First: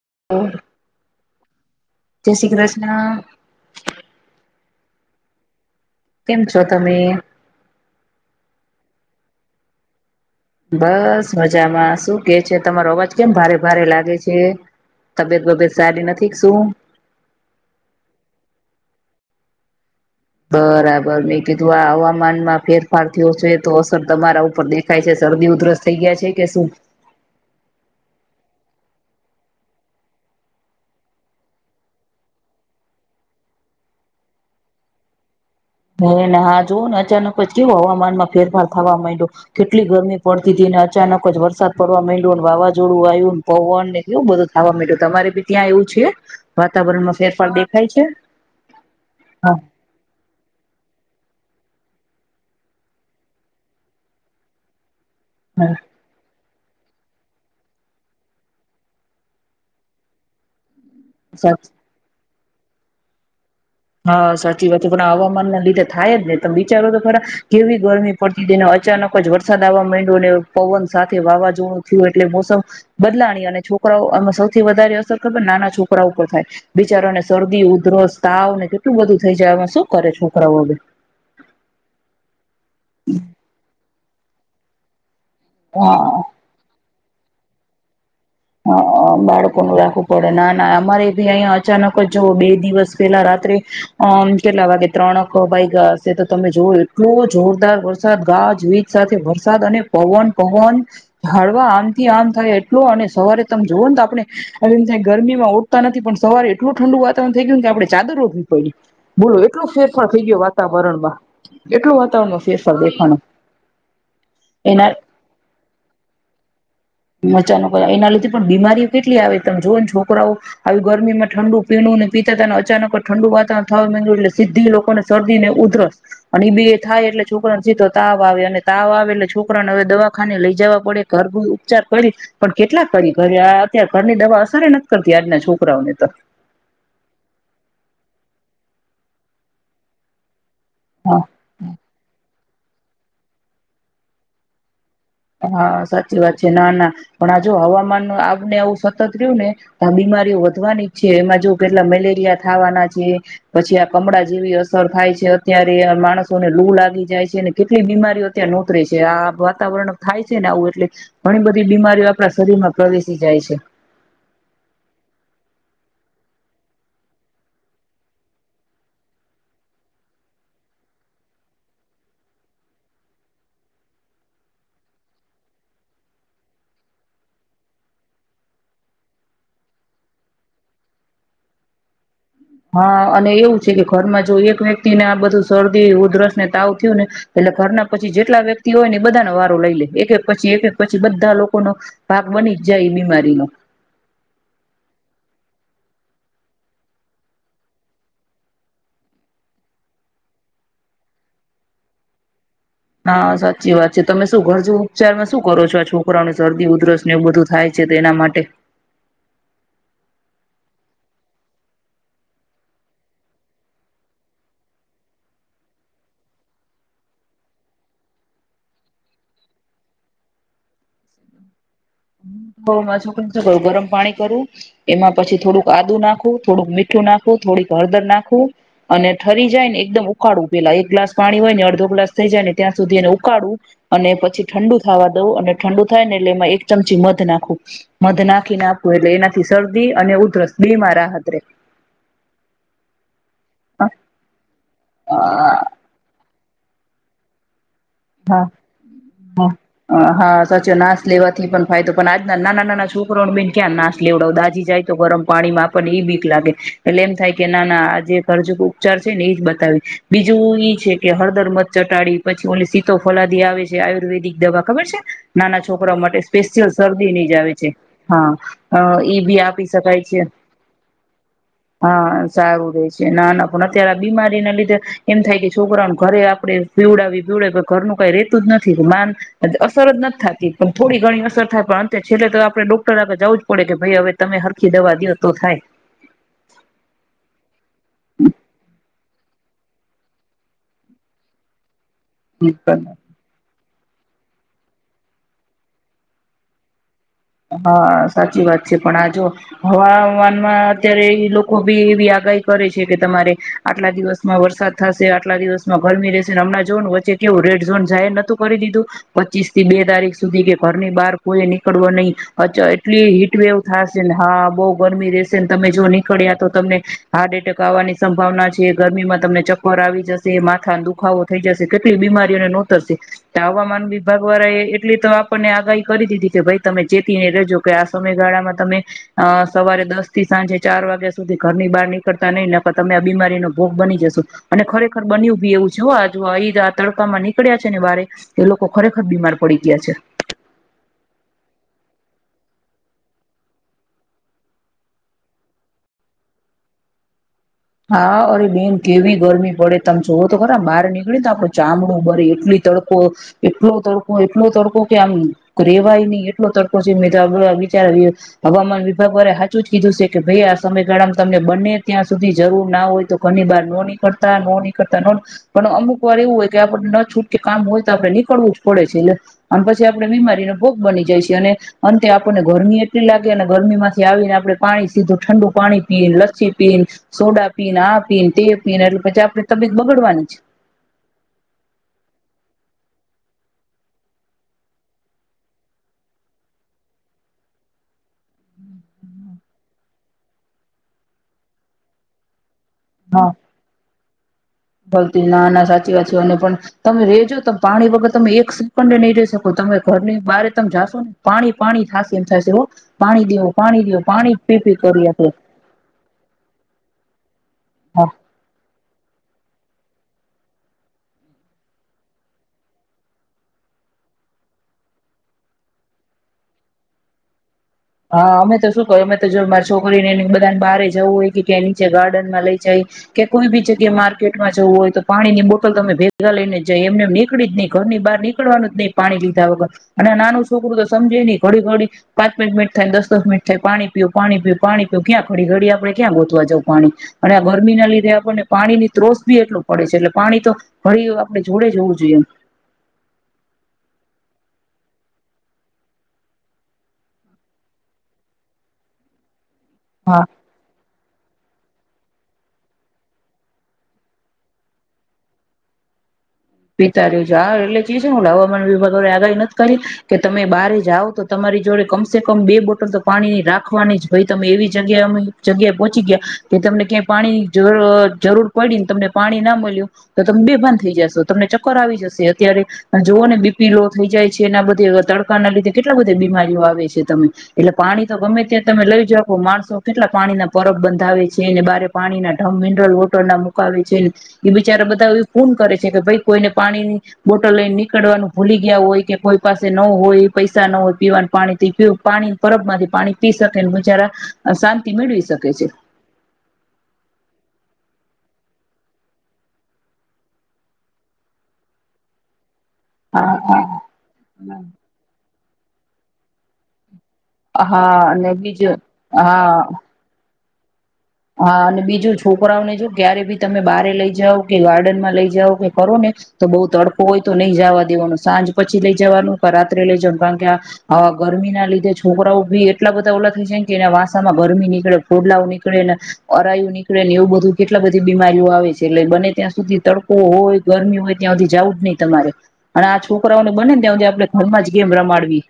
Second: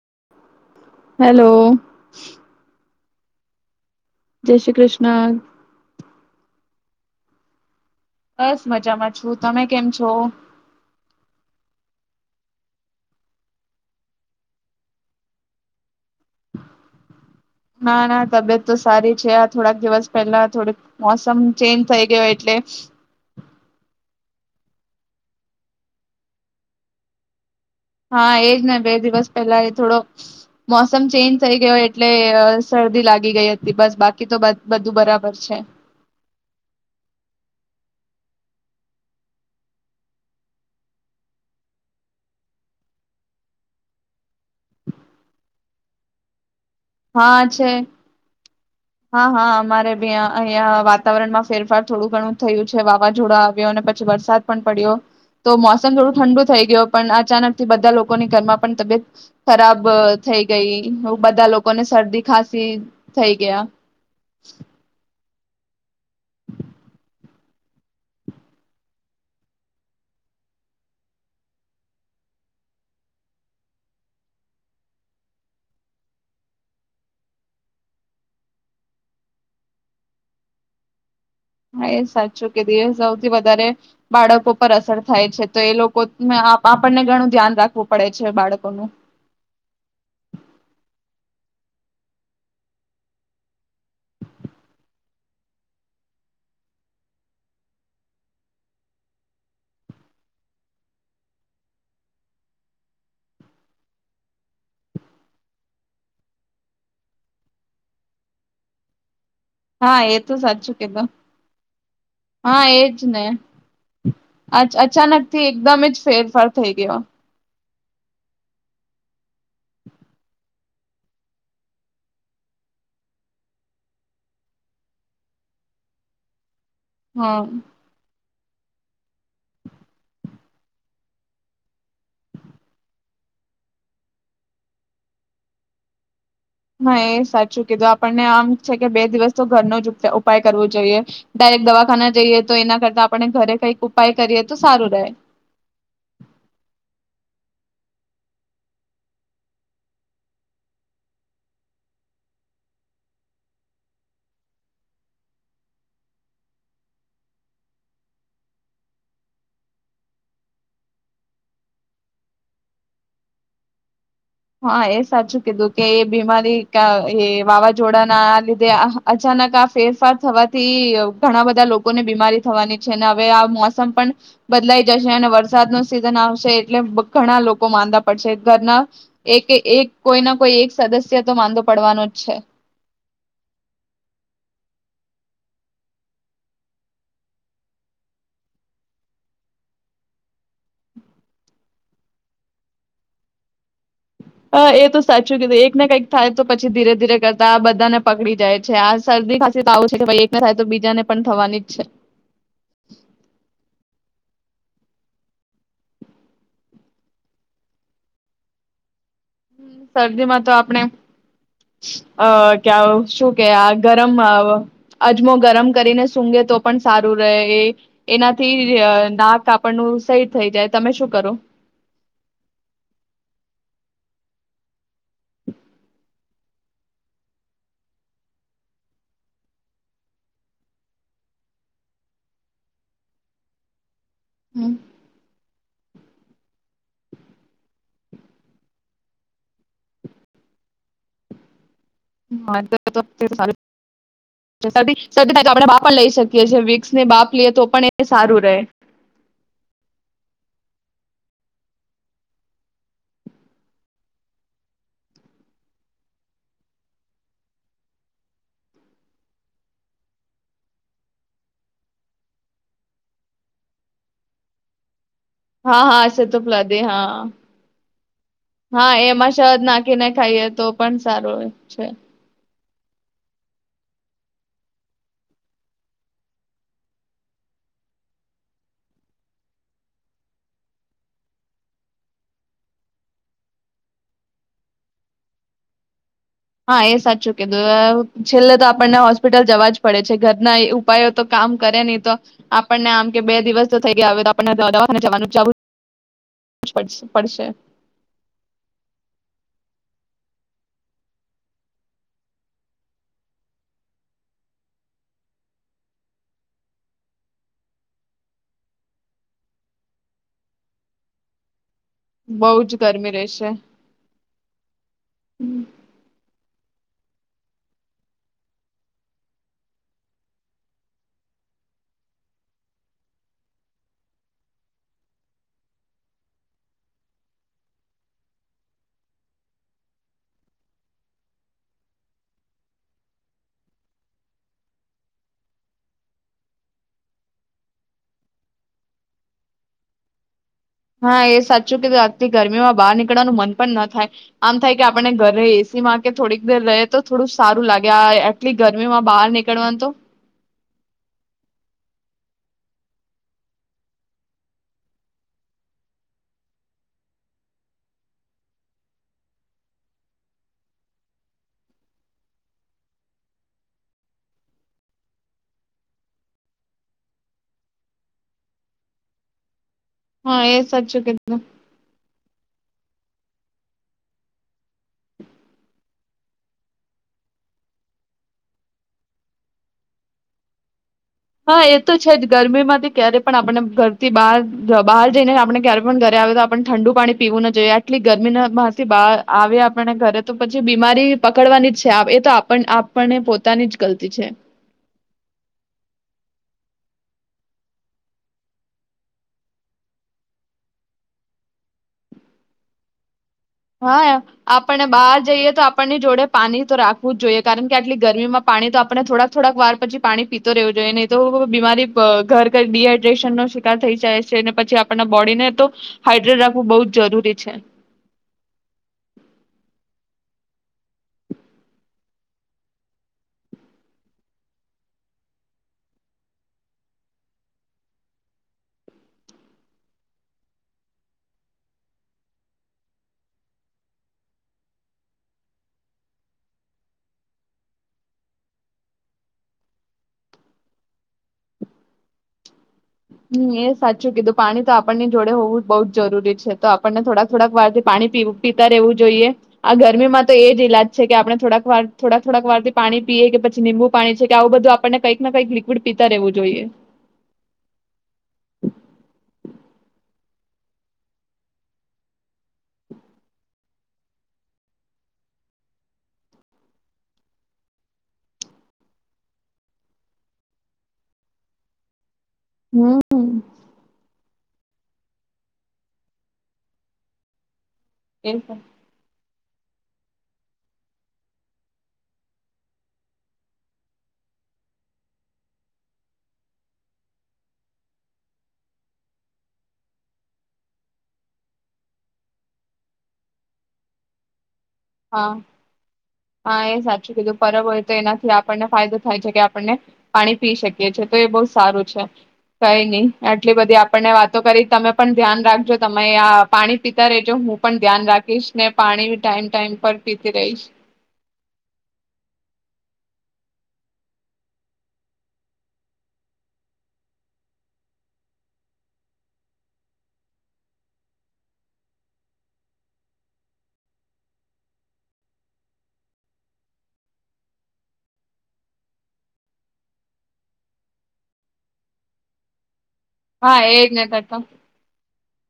[unintelligible] Hello. Shri Krishna જય શ્રી કૃષ્ણ. કેમ છો તમે? બસ મજામાં છું, તમે કેમ છો? બસ મજામાં. શું કે છે તમારો અવાજ કેમ ભારે ભારે લાગે છે તબિયત બબિયત સારી નથી શું? ના ના તબિયત તો સારી છે આ થોડાક દિવસ પહેલા થોડીક બરાબર મોસમ મેં કીધું ચેન્જ આ થઈ ગયો એટલે હવામાનમાં ફેરફાર થીયો છે તો અસર તમારા ઉપર દેખાય છે. શરદી, ઉધરસ થઈ ગયા છે કે શું? હા એજ ને બે દિવસ પહેલા એ થોડો મોસમ ચેન્જ થઈ ગયો એટલે શરદી લાગી ગઈ હતી. બસ બાકી તો બધ બધું બરાબર છે. હને હા જોવ ને અચાનક જ કેવું હવામાનમાં ફેરફાર થવા માંડ્યો. કેટલી ગરમી પડતી હતી ને અચાનક જ વરસાદ પડવા માંડ્યો ને વાવાઝોડું આવ્યું ને પવન ને કેવું બધું થવા માંડ્યું. તમારે બી ત્યાં એવું છે? વાતાવરણ માં ફેરફાર દેખાય છે? હા હા અમારે ભી અહિયાં વાત તાવરણમાં ફેરફાર થોડું ઘણું થયું છે વાવાઝોડાું આવ્યો અને પછી વરસાદ પણ પડ્યો. તો હા મોસમ થોડું ઠંડુ થઈ ગયો પણ અચાનક થી બધા લોકોની ઘરમાં પણ તબિયત ખરાબ થઈ ગઈ. હું બધા સાચું લોકો ને શરદી ખાસી થઈ ગયા. હા સાચી વાત પણ આવો હવામાન ના લીધે થાયજ ને તમે વિચારો તો ખરા, કેવી ગરમી પડતી હતીને અચાનક જ વરસાદ આવવા માંડ્યો ને પવન સાથે વાવાઝોડું થયું એટલે મોસમ બદલાણી અને છોકરાઓમાં સૌથી વધારે અસર ખબર નાના છોકરા ઉપર થાય, બિચારોને શરદી, ઉધરસ, તાવ ને કેટલું બધું થઇ જાય. એમાં શું કરે છોકરાઓ બી. હા, એ સાચું. [unintelligible] સૌથી વધારે બાળકો પર અસર થાય છે. તો એ લોકો હા ને આપ આપ આપણને ઘણું ધ્યાન રાખવું પડે. છે બાળકોનું હા, બાળકો ન રાખવું પડે. ના ના અમારે ભી અહીંયા અચાનક જ જો બે દિવસ પેલા રાત્રે અહ કેટલા વાગે ત્રણક વાઈગા હશે, તો તમે જોવ એટલો જોરદાર વરસાદ, ગાજવીજ સાથે વરસાદ અને પવન પવન ઝાડવા આમથી આમ થાય એટલો અને સવારે તમે જોવ તો આપણે [unintelligible] ગરમીમાં ઉઠતા નથી પણ સવારે એટલું ઠંડુ વાતાવરણ થઈ ગયું ને કે આપડે ચાદર ઓઢવી પેઇડી. હા, એતો સાચું કીધું. એટલો વાતાવરણમાં હા, ફેરફાર દેખાણો એજને એના અચાનક થી એકદમજ ફેરફાર થઈ ગયો. અચાનક એના લીધે પણ બીમારીઓ કેટલી આવે, તમે જો ને છોકરાઓ આવી ગરમીમાં ઠંડુ પીણું ને પીતા હતા ને અચાનક ઠંડુ વાતાવરણ થવા માંડ્યું એટલે સીધી લોકો ને શરદી ને ઉધરસ અને એ બે થાય, એટલે હમ. છોકરોને સીધો તાવ આવે અને તાવ આવે એટલે છોકરાને હવે દવાખાને લઈ જવા પડે ઘર [unintelligible] ઉપચાર કરી, પણ કેટલા કરી ઘરે આ અત્યારે ઘરની દવા અસરે નથી કરતી આજના છોકરાઓને તો. હા એ સાચું કીધું આપણને આમ છે કે બે દિવસ તો ઘરનો જ ઉપચા ઉપાય કરવું જોઈએ. ડાયરેક્ટ દવાખાના જઈએ તો એના કરતા આપણે ઘરે કંઈક ઉપાય કરીએ તો સારું રહે. હા સાચી વાત છે, ના ના પણ આ જો હવામાન આવ ને આવું સતત રયુ ને તો આ બીમારીઓ વધવાની જ છે. એમાં જો કેટલા મેલેરિયા થવાના છે. પછી આ કમળ જેવી અસર થાય છે અત્યારે માણસોને લૂ લાગી જાય છે, અને કેટલી બીમારીઓ અત્યારે નોતરે છે, આ વાતાવરણ થાય છે ને આવું એટલે ઘણી બધી બીમારીઓ આપણા શરીરમાં પ્રવેશી જાય છે. હા એ સાચું કીધું કે એ બીમારી કા એ વાવાઝોડાના લીધે અચાનક આ ફેરફાર થવાથી ઘણા બધા લોકોને બીમારી થવાની છે, અને હવે આ મોસમ પણ બદલાઈ જશે અને વરસાદનો સિઝન આવશે એટલે ઘણા લોકો માંદા પડશે. ઘરના એકએ એક કોઈના કોઈ એક સદસ્ય તો માંદો પડવાનો જ છે. હા, અને એવું છે કે ઘરમાં જો એક વ્યક્તિને આ બધું શરદી ઉધરસ ને તાવ થ્યુને એટલે ઘરના પછી જેટલા વ્યક્તિ હોય ને એ બધાનો વારો લઈલે, એક એક પછી એક એક પછી બધા લોકોનો ભાગ બની જ જાય એ બીમારીનો. હા, એ તો સાચું કીધું એક ને કઈક થાય તો પછી ધીરે ધીરે કરતા આ બધાને પકડી જાય છે. આ શરદી ખસી તાવ છે એકને થાય તો બીજાને પણ થવાની જ છે. હા સાચી વાત છે, તમે શું ઘરજુ ઉપચારમાં શું કરો છો આ છોકરાઓને શરદી ઉધરસ ને એવું બધું થાય છે તો એના માટે? શરદીમાં તો આપણે, અહ શું કે આ ગરમ [unintelligible] અજમો ગરમ કરીને સુંઘે તો પણ સારું રહે એ એનાથી નાક આપણનું સહી થઈ જાય, તમે શું કરો? હું મારા છોકરાને શું કરું, ગરમ પાણી કરું એમાં પછી થોડુંક આદું નાખું, થોડુંક મીઠું નાખું, થોડીક હળદર નાખું, અને ઠરી જાય ને એકદમ ઉકાડુ પેલા એક ગ્લાસ પાણી હોયને અડધો ગ્લાસ થઈ જાય ને ત્યાં સુધી એને ઉકાડુ. અને પછી હમ. ઠંડુ થવા દઉં અને ઠંડુ થાય ને એટલે એમાં એક ચમચી મધ [unintelligible] નાખું, મધ નાખીને આપું એટલે એનાથી શરદી અને ઉધરસ બેમાં રાહત રેય. [inaudible] શરદી, શરદી થાય તો આપણે હા ભાપ પણ લઈ શકીએ. કે જે વિક્સ ને બાફ લઈએ તો પણ એ સારું હા, રહે હા, અ હા સચો નાસ લેવાથી પણ ફાયદો પણ આજના નાના નાના છોકરાઓને બેન ક્યાં નાશ લેવડાવ. દાજી જાય તો ગરમ પાણીમાં આપણને ઈ બીક લાગે. એટલે એમ થાય કે નાના આ જે કરજુક ઉપચાર છે ને ઈ જ બતાવી. બીજું ઈ છે કે હળદર મધ ચટાડી પછી ઓલી સી તો ફોલાદી આવે છે. આયુર્વેદિક દવા, ખબર છે? નાના હા છોકરાઓ હા માટે અસેતો સ્પેશિયલ પ્લદે હા શરદીની જ આવે છે. હા, હા અ ઈ એમાં બી શહદ આપી શકાય નાખીને છે. ખાઈએ તો પણ સારું છે. હા સારું. નાના પણ અત્યારે આ બીમારીના લીધે એમ થાય કે છોકરાઓને ઘરે આપડે પીવડાવી પીવ ઘરનું કાઈ રેતું જ નથી માન અસર જ નથી થાતી પણ થોડી ઘણી અસર થાય પણ અંતે છેલ્લે તો આપણે ડોક્ટર આગળ જાવું જ પડે કે ભાઈ હવે તમે હરખી દવા દયો તો થાય હા એ સાચું કીધું છેલ્લે તો આપણને હોસ હોસ્પિટલ જવા જ પડે છે ઘરના ઉપાયો તો કામ કરે નહીં તો થાય આપણને આમ કે બે દિવસ તો થઈ ગયા હવે તો આપણને દવાખાને જવાનું જાવું જ પડશે. પડશે. હા સાચી વાત છે પણ આ જો હવા હવામાનમાં અત્યારે ઈ લોકો બી એવી આગાહી કરે છે કે તમારે આટલા દિવસમાં વરસાદ થશે, આટલા દિવસમાં ગરમી રહેશે, હમણાં જોવોને વચ્ચે કેવું રેડ ઝોન જાહેર નતું કરી દીધું પચીસ થી બે તારીખ સુધી કે ઘરની બહાર કોઈએ નીકળવું બહુ અચ્છા જ એટલી ગરમી હીટ રહેશે વેવ થાશે ને હા બહુ ગરમી રહેશે ને તમે જો નીકળ્યા તો તમને હાર્ટ એટેક આવવાની સંભાવના છે, ગરમીમાં તમને ચક્કર આવી જશે, માથાનો દુખાવો થઈ જશે, કેટલી બીમારીઓને નોતરશે. તે હવામાન વિભાગવાળા એ એટલી તો આપણને આગાહી કરી દીધી કે ભાઈ તમે ચેતીને રેજો કે આ સમયગાળામાં તમે અ સવારે દસ થી સાંજે ચાર વાગ્યા સુધી ઘરની બહાર નીકળતા નહી નકર તમે આ બીમારીનો ભોગ બની જશો. અને ખરેખર બન્યું ભી એવું છે હો આ તડકામાં નીકળ્યા છે ને બારે એ લોકો ખરેખર બીમાર પડી ગયા છે. હા એ સાચું કીધું આજથી ગરમીમાં બહાર નીકળવાનું મન પણ ન થાય. આમ થાય કે આપણને ઘરે એસી માં કે થોડીક દેર રહે તો થોડું સારું લાગે આ હા અરે આટલી બેન ગરમીમાં કેવી બહાર ગરમી પડે નીકળવાનું તો તમે જોવો તો બહાર નીકળીને તો આપણું ચામડું બરે એટલી તડકો એટલો તડકો એટલો તડકો કે આમ રેવાય નહી એટલો તડકો છે મે તો વિચાર હવામાન વિભાગ વારાએ હાચું જ કીધું છે કે ભાઈ આ સમયગાળામાં તમને બંને ત્યાં સુધી જરૂર ના હોય તો ઘરની બાર નો નીકળતા નો નીકળતા નો પણ અમુક વાર એવું હોય કે આપણને ન છૂટકે કામ હોય તો આપણે નીકળવું જ પડે છે અને પછી જે આપણે હા એ બીમારીનો ભોગ સાચું બની કીધું જઈ છે. અને અંતે આપ આપણને ગરમી એટલી લાગે અને ગરમીમાંથી આવી ને આપણે પાણી સીધું ઠંડુ પાણી પી, ને લસ્સી પીને સોડા પીને, આ પીને, તે પીને એટલે પછી આપણે તબિયત બગડવાની જ હા એ તો છે જ ગરમીમાંથી ક્યારે પણ આપણે ઘરથી બહાર બહાર જઈને આપણે ક્યારે પણ ઘરે આવે તો આપણને ઠંડુ પાણી પીવું ન જોઈએ. આટલી ગરમી માંથી બહાર આવે આપને ઘરે તો પછી બીમારી પકડવાની જ છે એ તો આપણ આપણને હા પોતાની જ ગલતી છે ગલતી ના ના સાચી વાત છે અને પણ તમે રેજો તમે પાણી વગર તમે એક સેકન્ડએ નહી રહી શકો. તમે ઘરની બારે તમે જાશો ને પાણી પાણી થાશે એમ થાશે હો પાણી દયો. હા આપણને બહાર જઈએ તો આપણની જોડે પાણી તો રાખવું જ જોઈએ. કારણ કે આટલી હા ગરમીમાં પાણી તો.. આપણે થોડાક થોડાક વાર પછી પાણી પીતો રહેવું જોઈએ. નહીં તો બીમારી પ ઘર કર ડીહાઈડ્રેશનનો શિકાર થઈ જાય છે. ને પછી આપણના બોડીને તો હાઇડ્રેટ રાખવું બહુ જ જરૂરી છે. હા અમે તો શું કરી અમે તો જો મારી છોકરીને ને બધાને બારે જવું હોય કે, ક્યાંય નીચે ગાર્ડનમાં લઈ જાય કે કોઈ બી જગ્યાએ માર્કેટમાં જવું હોય તો પાણીની બોટલ તો અમે ભેગા લઈને જઈ એમને એમ નીકળી જ નહીં ઘરની બહાર નીકળવાનું જ નહી પાણી લીધા વગર અને નાનું છોકરું તો સમજે નહીં ઘડી ઘડી પાંચ પાંચ મિનટ થાયને દસ દસ મિનિટે થાય પાણી પીવું પાણી પીવું પાણી પીવું ક્યાં ઘડી ઘડી આપણે ક્યાં ગોતવા જઉ પાણી અને આ ગરમીના લીધે આપણને પાણીની ત્રોસ બી એટલું પડે છે. એટલે પાણી તો ઘડીએ આપણી જોડે જ હોવું જોઈએ. હમ એ સાચું કીધું પાણી તો આપણની જોડે હોવું જ બહુ જરૂરી છે. તો આપણને થોડાક થોડાક વારથી પાણી પીતા રહેવું જોઈએ. આ હા ગરમીમાં તો એ જ ઈલાજ છે કે આપણે.. થોડાક વાર થોડાક થોડાક વારથી પાણી પીએ કે પછી નિમ્બુ પાણી છે કે આવું બધું આપણને કંઈક ને કંઈક લિક્વિડ પીતા રહેવું જોઈએ પીતા રહેવું જોઈએ હા એટલે જ ઓલા હવામાન વિભાગવાળાએ આગાહી નથ કરી કે તમે બારે જાઓ તો તમારી જોડે કમસે કમ બે બોટલ તો પાણીની રાખ રાખવાની જ ભાઈ તમે એવી જગ્યાએ અમુક જગ્યાએ પહોંચી ગયા કે તમને ક્યાંય પાણીની જરૂર પડીને તમને પાણી ના મળ્યું તો તમે બેભાન થઈ જાશો તમને ચક્કર આવી જશે. ત્યારે અ જોવો હમ ને બીપી લો થઈ જાય છે. તેના બધે તડકાના લીધે કેટલા બધી બીમારીઓ આવે છે તમે. એટલે પાણી તો એ ગમે ત્યાં તમે લઈ જાવ પ માણસ તો કેટલા પાણીના પરબ બંધાવે છે ને બારે પાણીના ઢમ મિનરલ વોટરના મુકાવ છે ન ઈ બિચારા બધા એ પુન કરે છે કે ભઈ કોઈને પાણીની બોટલ લઈન નીકળવાનું ભૂલી ગ્યા હોય કે કોઈ પાસે ન હોય પૈસા ન હોય પીવાનું પાણી થી પીવ પાણી ન પરબમાંથી પાણી પી શકે ન બેચારા અ શાંતિ હા મેળવી શકે છે. હા, એ સાચું કીધું પરબ હોય તો એનાથી આપણને ફાયદો થાય છે કે આપણને પાણી પી શકીએ છે. તો એ બોવ સારું છે. કાઈ નઈ હા આટલી બધી હા આપણને વાતો કરી તમે પણ ધ્યાન રાખજો તમે આ પાણી પીતા રેજો. હું પણ ધ્યાન હા અને રાખીશ ને બીજું પાણી ટાઈમ હા ટાઈમ પર પી તી રઇશ. હા અને બીજું છોકરાઓને જો ક્યારે બી તમે બારે લઈ જાઓ કે ગાર્ડનમાં લઈ જાઓ કે કરો ને, તો બહુ તડકો હોય તો નહી જવા દેવાનું. સાંજ પછી લઈ જવાનું ક રાત્રે લઈ જવાનું. કારણ કે આવા ગરમી ના લીધે છોકરાઓ ભી એટલા બધા ઓલા થઈ જાય કે એના વાસામાં ગરમી નીકળે, ફોડલા નીક કળે ના અરાયું નીકળે ને એવું બધું કેટલા બધી બીમારીઓ આવે છે. એટલે બને ત્યાં સુધી તડકો હોય ગરમી હોય ત્યાં સુધી જવું જ નહી તમારે. અને આ છોકરાઓને હા બનેના એજ ત્યા ને હુદી આપડે તડકા ઘરમાં જ ગેમ રમાડવી.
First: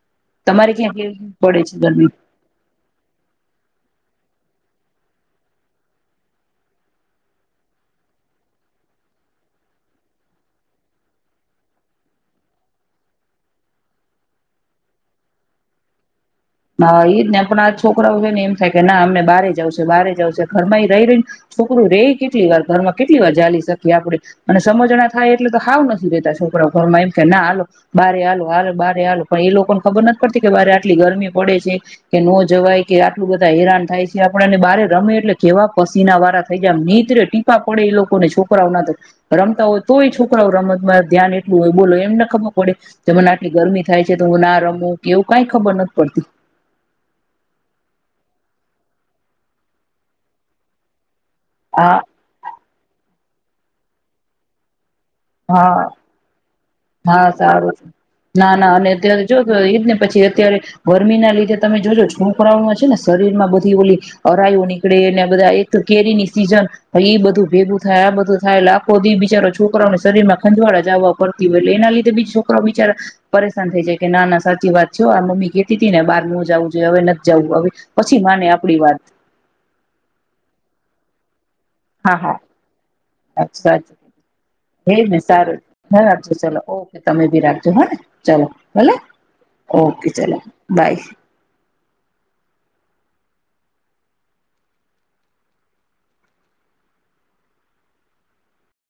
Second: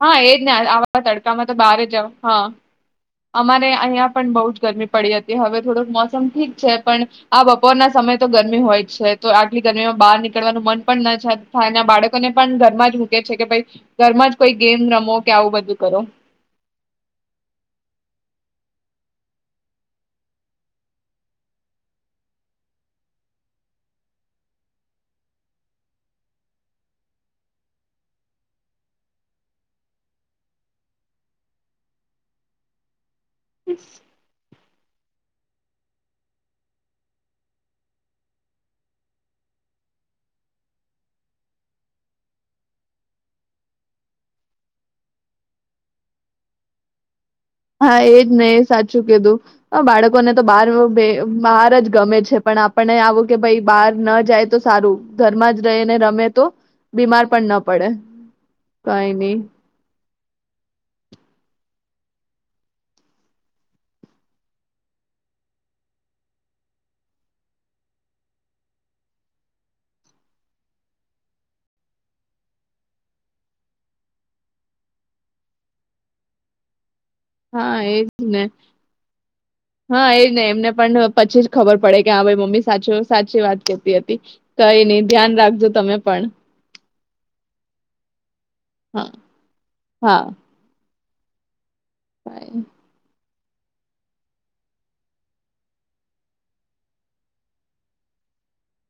હા, એજ ના તમારે ક્યાં આવા કેવી તડકામાં તો પડે છે બારે ગરમી જવ હા. અમારે અહીયા પણ બહુ જ ગરમી પડી હતી. હવે થોડુંક મોસમ ઠીક છે, પણ આ બપોરના સમય તો ગરમી હોય જ છે. તો આટલી ગરમીમાં બહાર નીકળવાનું મન પણ ના છ થાય. આ બાળકોને પણ ઘરમાં જ મૂકે છે કે ભઈ ઘરમાં જ કોઈ ગેમ રમો કે આવું બધું કરો. હા એજ ને પણ આ છોકરાઓને એમ થાય કે ના અમને બારે જાઉં છે બારે જાઉં છે. ઘરમાં એ રહી રહીને છોકરું રહી કેટલી વાર ઘરમાં કેટલી વાર જાલી શકીએ આપડે અને સમજણા થાય એટલે તો હાવ નથી રેતા છોકરાઓ ઘરમાં. એમ કે ના આલો બારે આલો આ બારે આલો પણ એ લોકોને ખબર નથ પડતી કે બારે આટલી ગરમી પડે છે. કે નો જવાય કે આ લોક બધા હેરાન થાય છે. આપણાને બારે રમે એટલે કેવા પસીના વારા થઈ જાય. આમ નીત્રે ટીપા પડે એ લોકોને છોકરાઓ ના તો. રમતા હોય તોય છોકરાઓ રમત માં ધ્યાન એટલું હોય બોલો એમને ખબર પડે કે મને આટલી ગરમી થાય છે તો હું ના રમું કે એવું કઈ ખબર નથ પડતી. હા એજ ને એ સાચું કીધું. આ બાળકોને તો બાર રુપ બે બહાર જ હા ગમે છે. પણ આપણને આવું કે ભઈ બહાર ન જાય તો સારું. ઘરમાં જ હા રહીને રમે તો હા બીમાર પણ ન સારું છે. પડે ના ના અને કઈ અત્યારે નહી જો એજ ને પછી અત્યારે ગરમી ના લીધે તમે જોજો છોકરાઓમાં છે ને શરીર માં બધી ઓલી, અરાયું નીકળે ને બધા એક કેરી ની સીઝન, એ બધું ભેગું થાય આ બધું થાય લાખો દી બિચારો છોકરાઓને શરીર માં ખંજવાળા જવા પડતી હોય એટલે એના લીધે બીજ છોકરો બિચાર, પરેશાન થઈ જાય કે ના ના સાચી વાત છે આ મમ્મી કેેતી ને બહાર ન જવું જોઈએ હવે નથી જવું હવે હા એજ પછી ને, માને આપડી વાત હા એજ ને એમને પણ પછી ખબર પડે હા કેં હવે હા મમ્મી સાચો સાચી વાત કેહતી હતી. કઈ હે નઈ ને ધ્યાન સારું, રાખજો તમે ધ્યાન પણ રાખજો ચલો ઓકે તમે ભી રાખજો હને ચલો ભલે હા ઓકે હા ચલો બાય. બાય.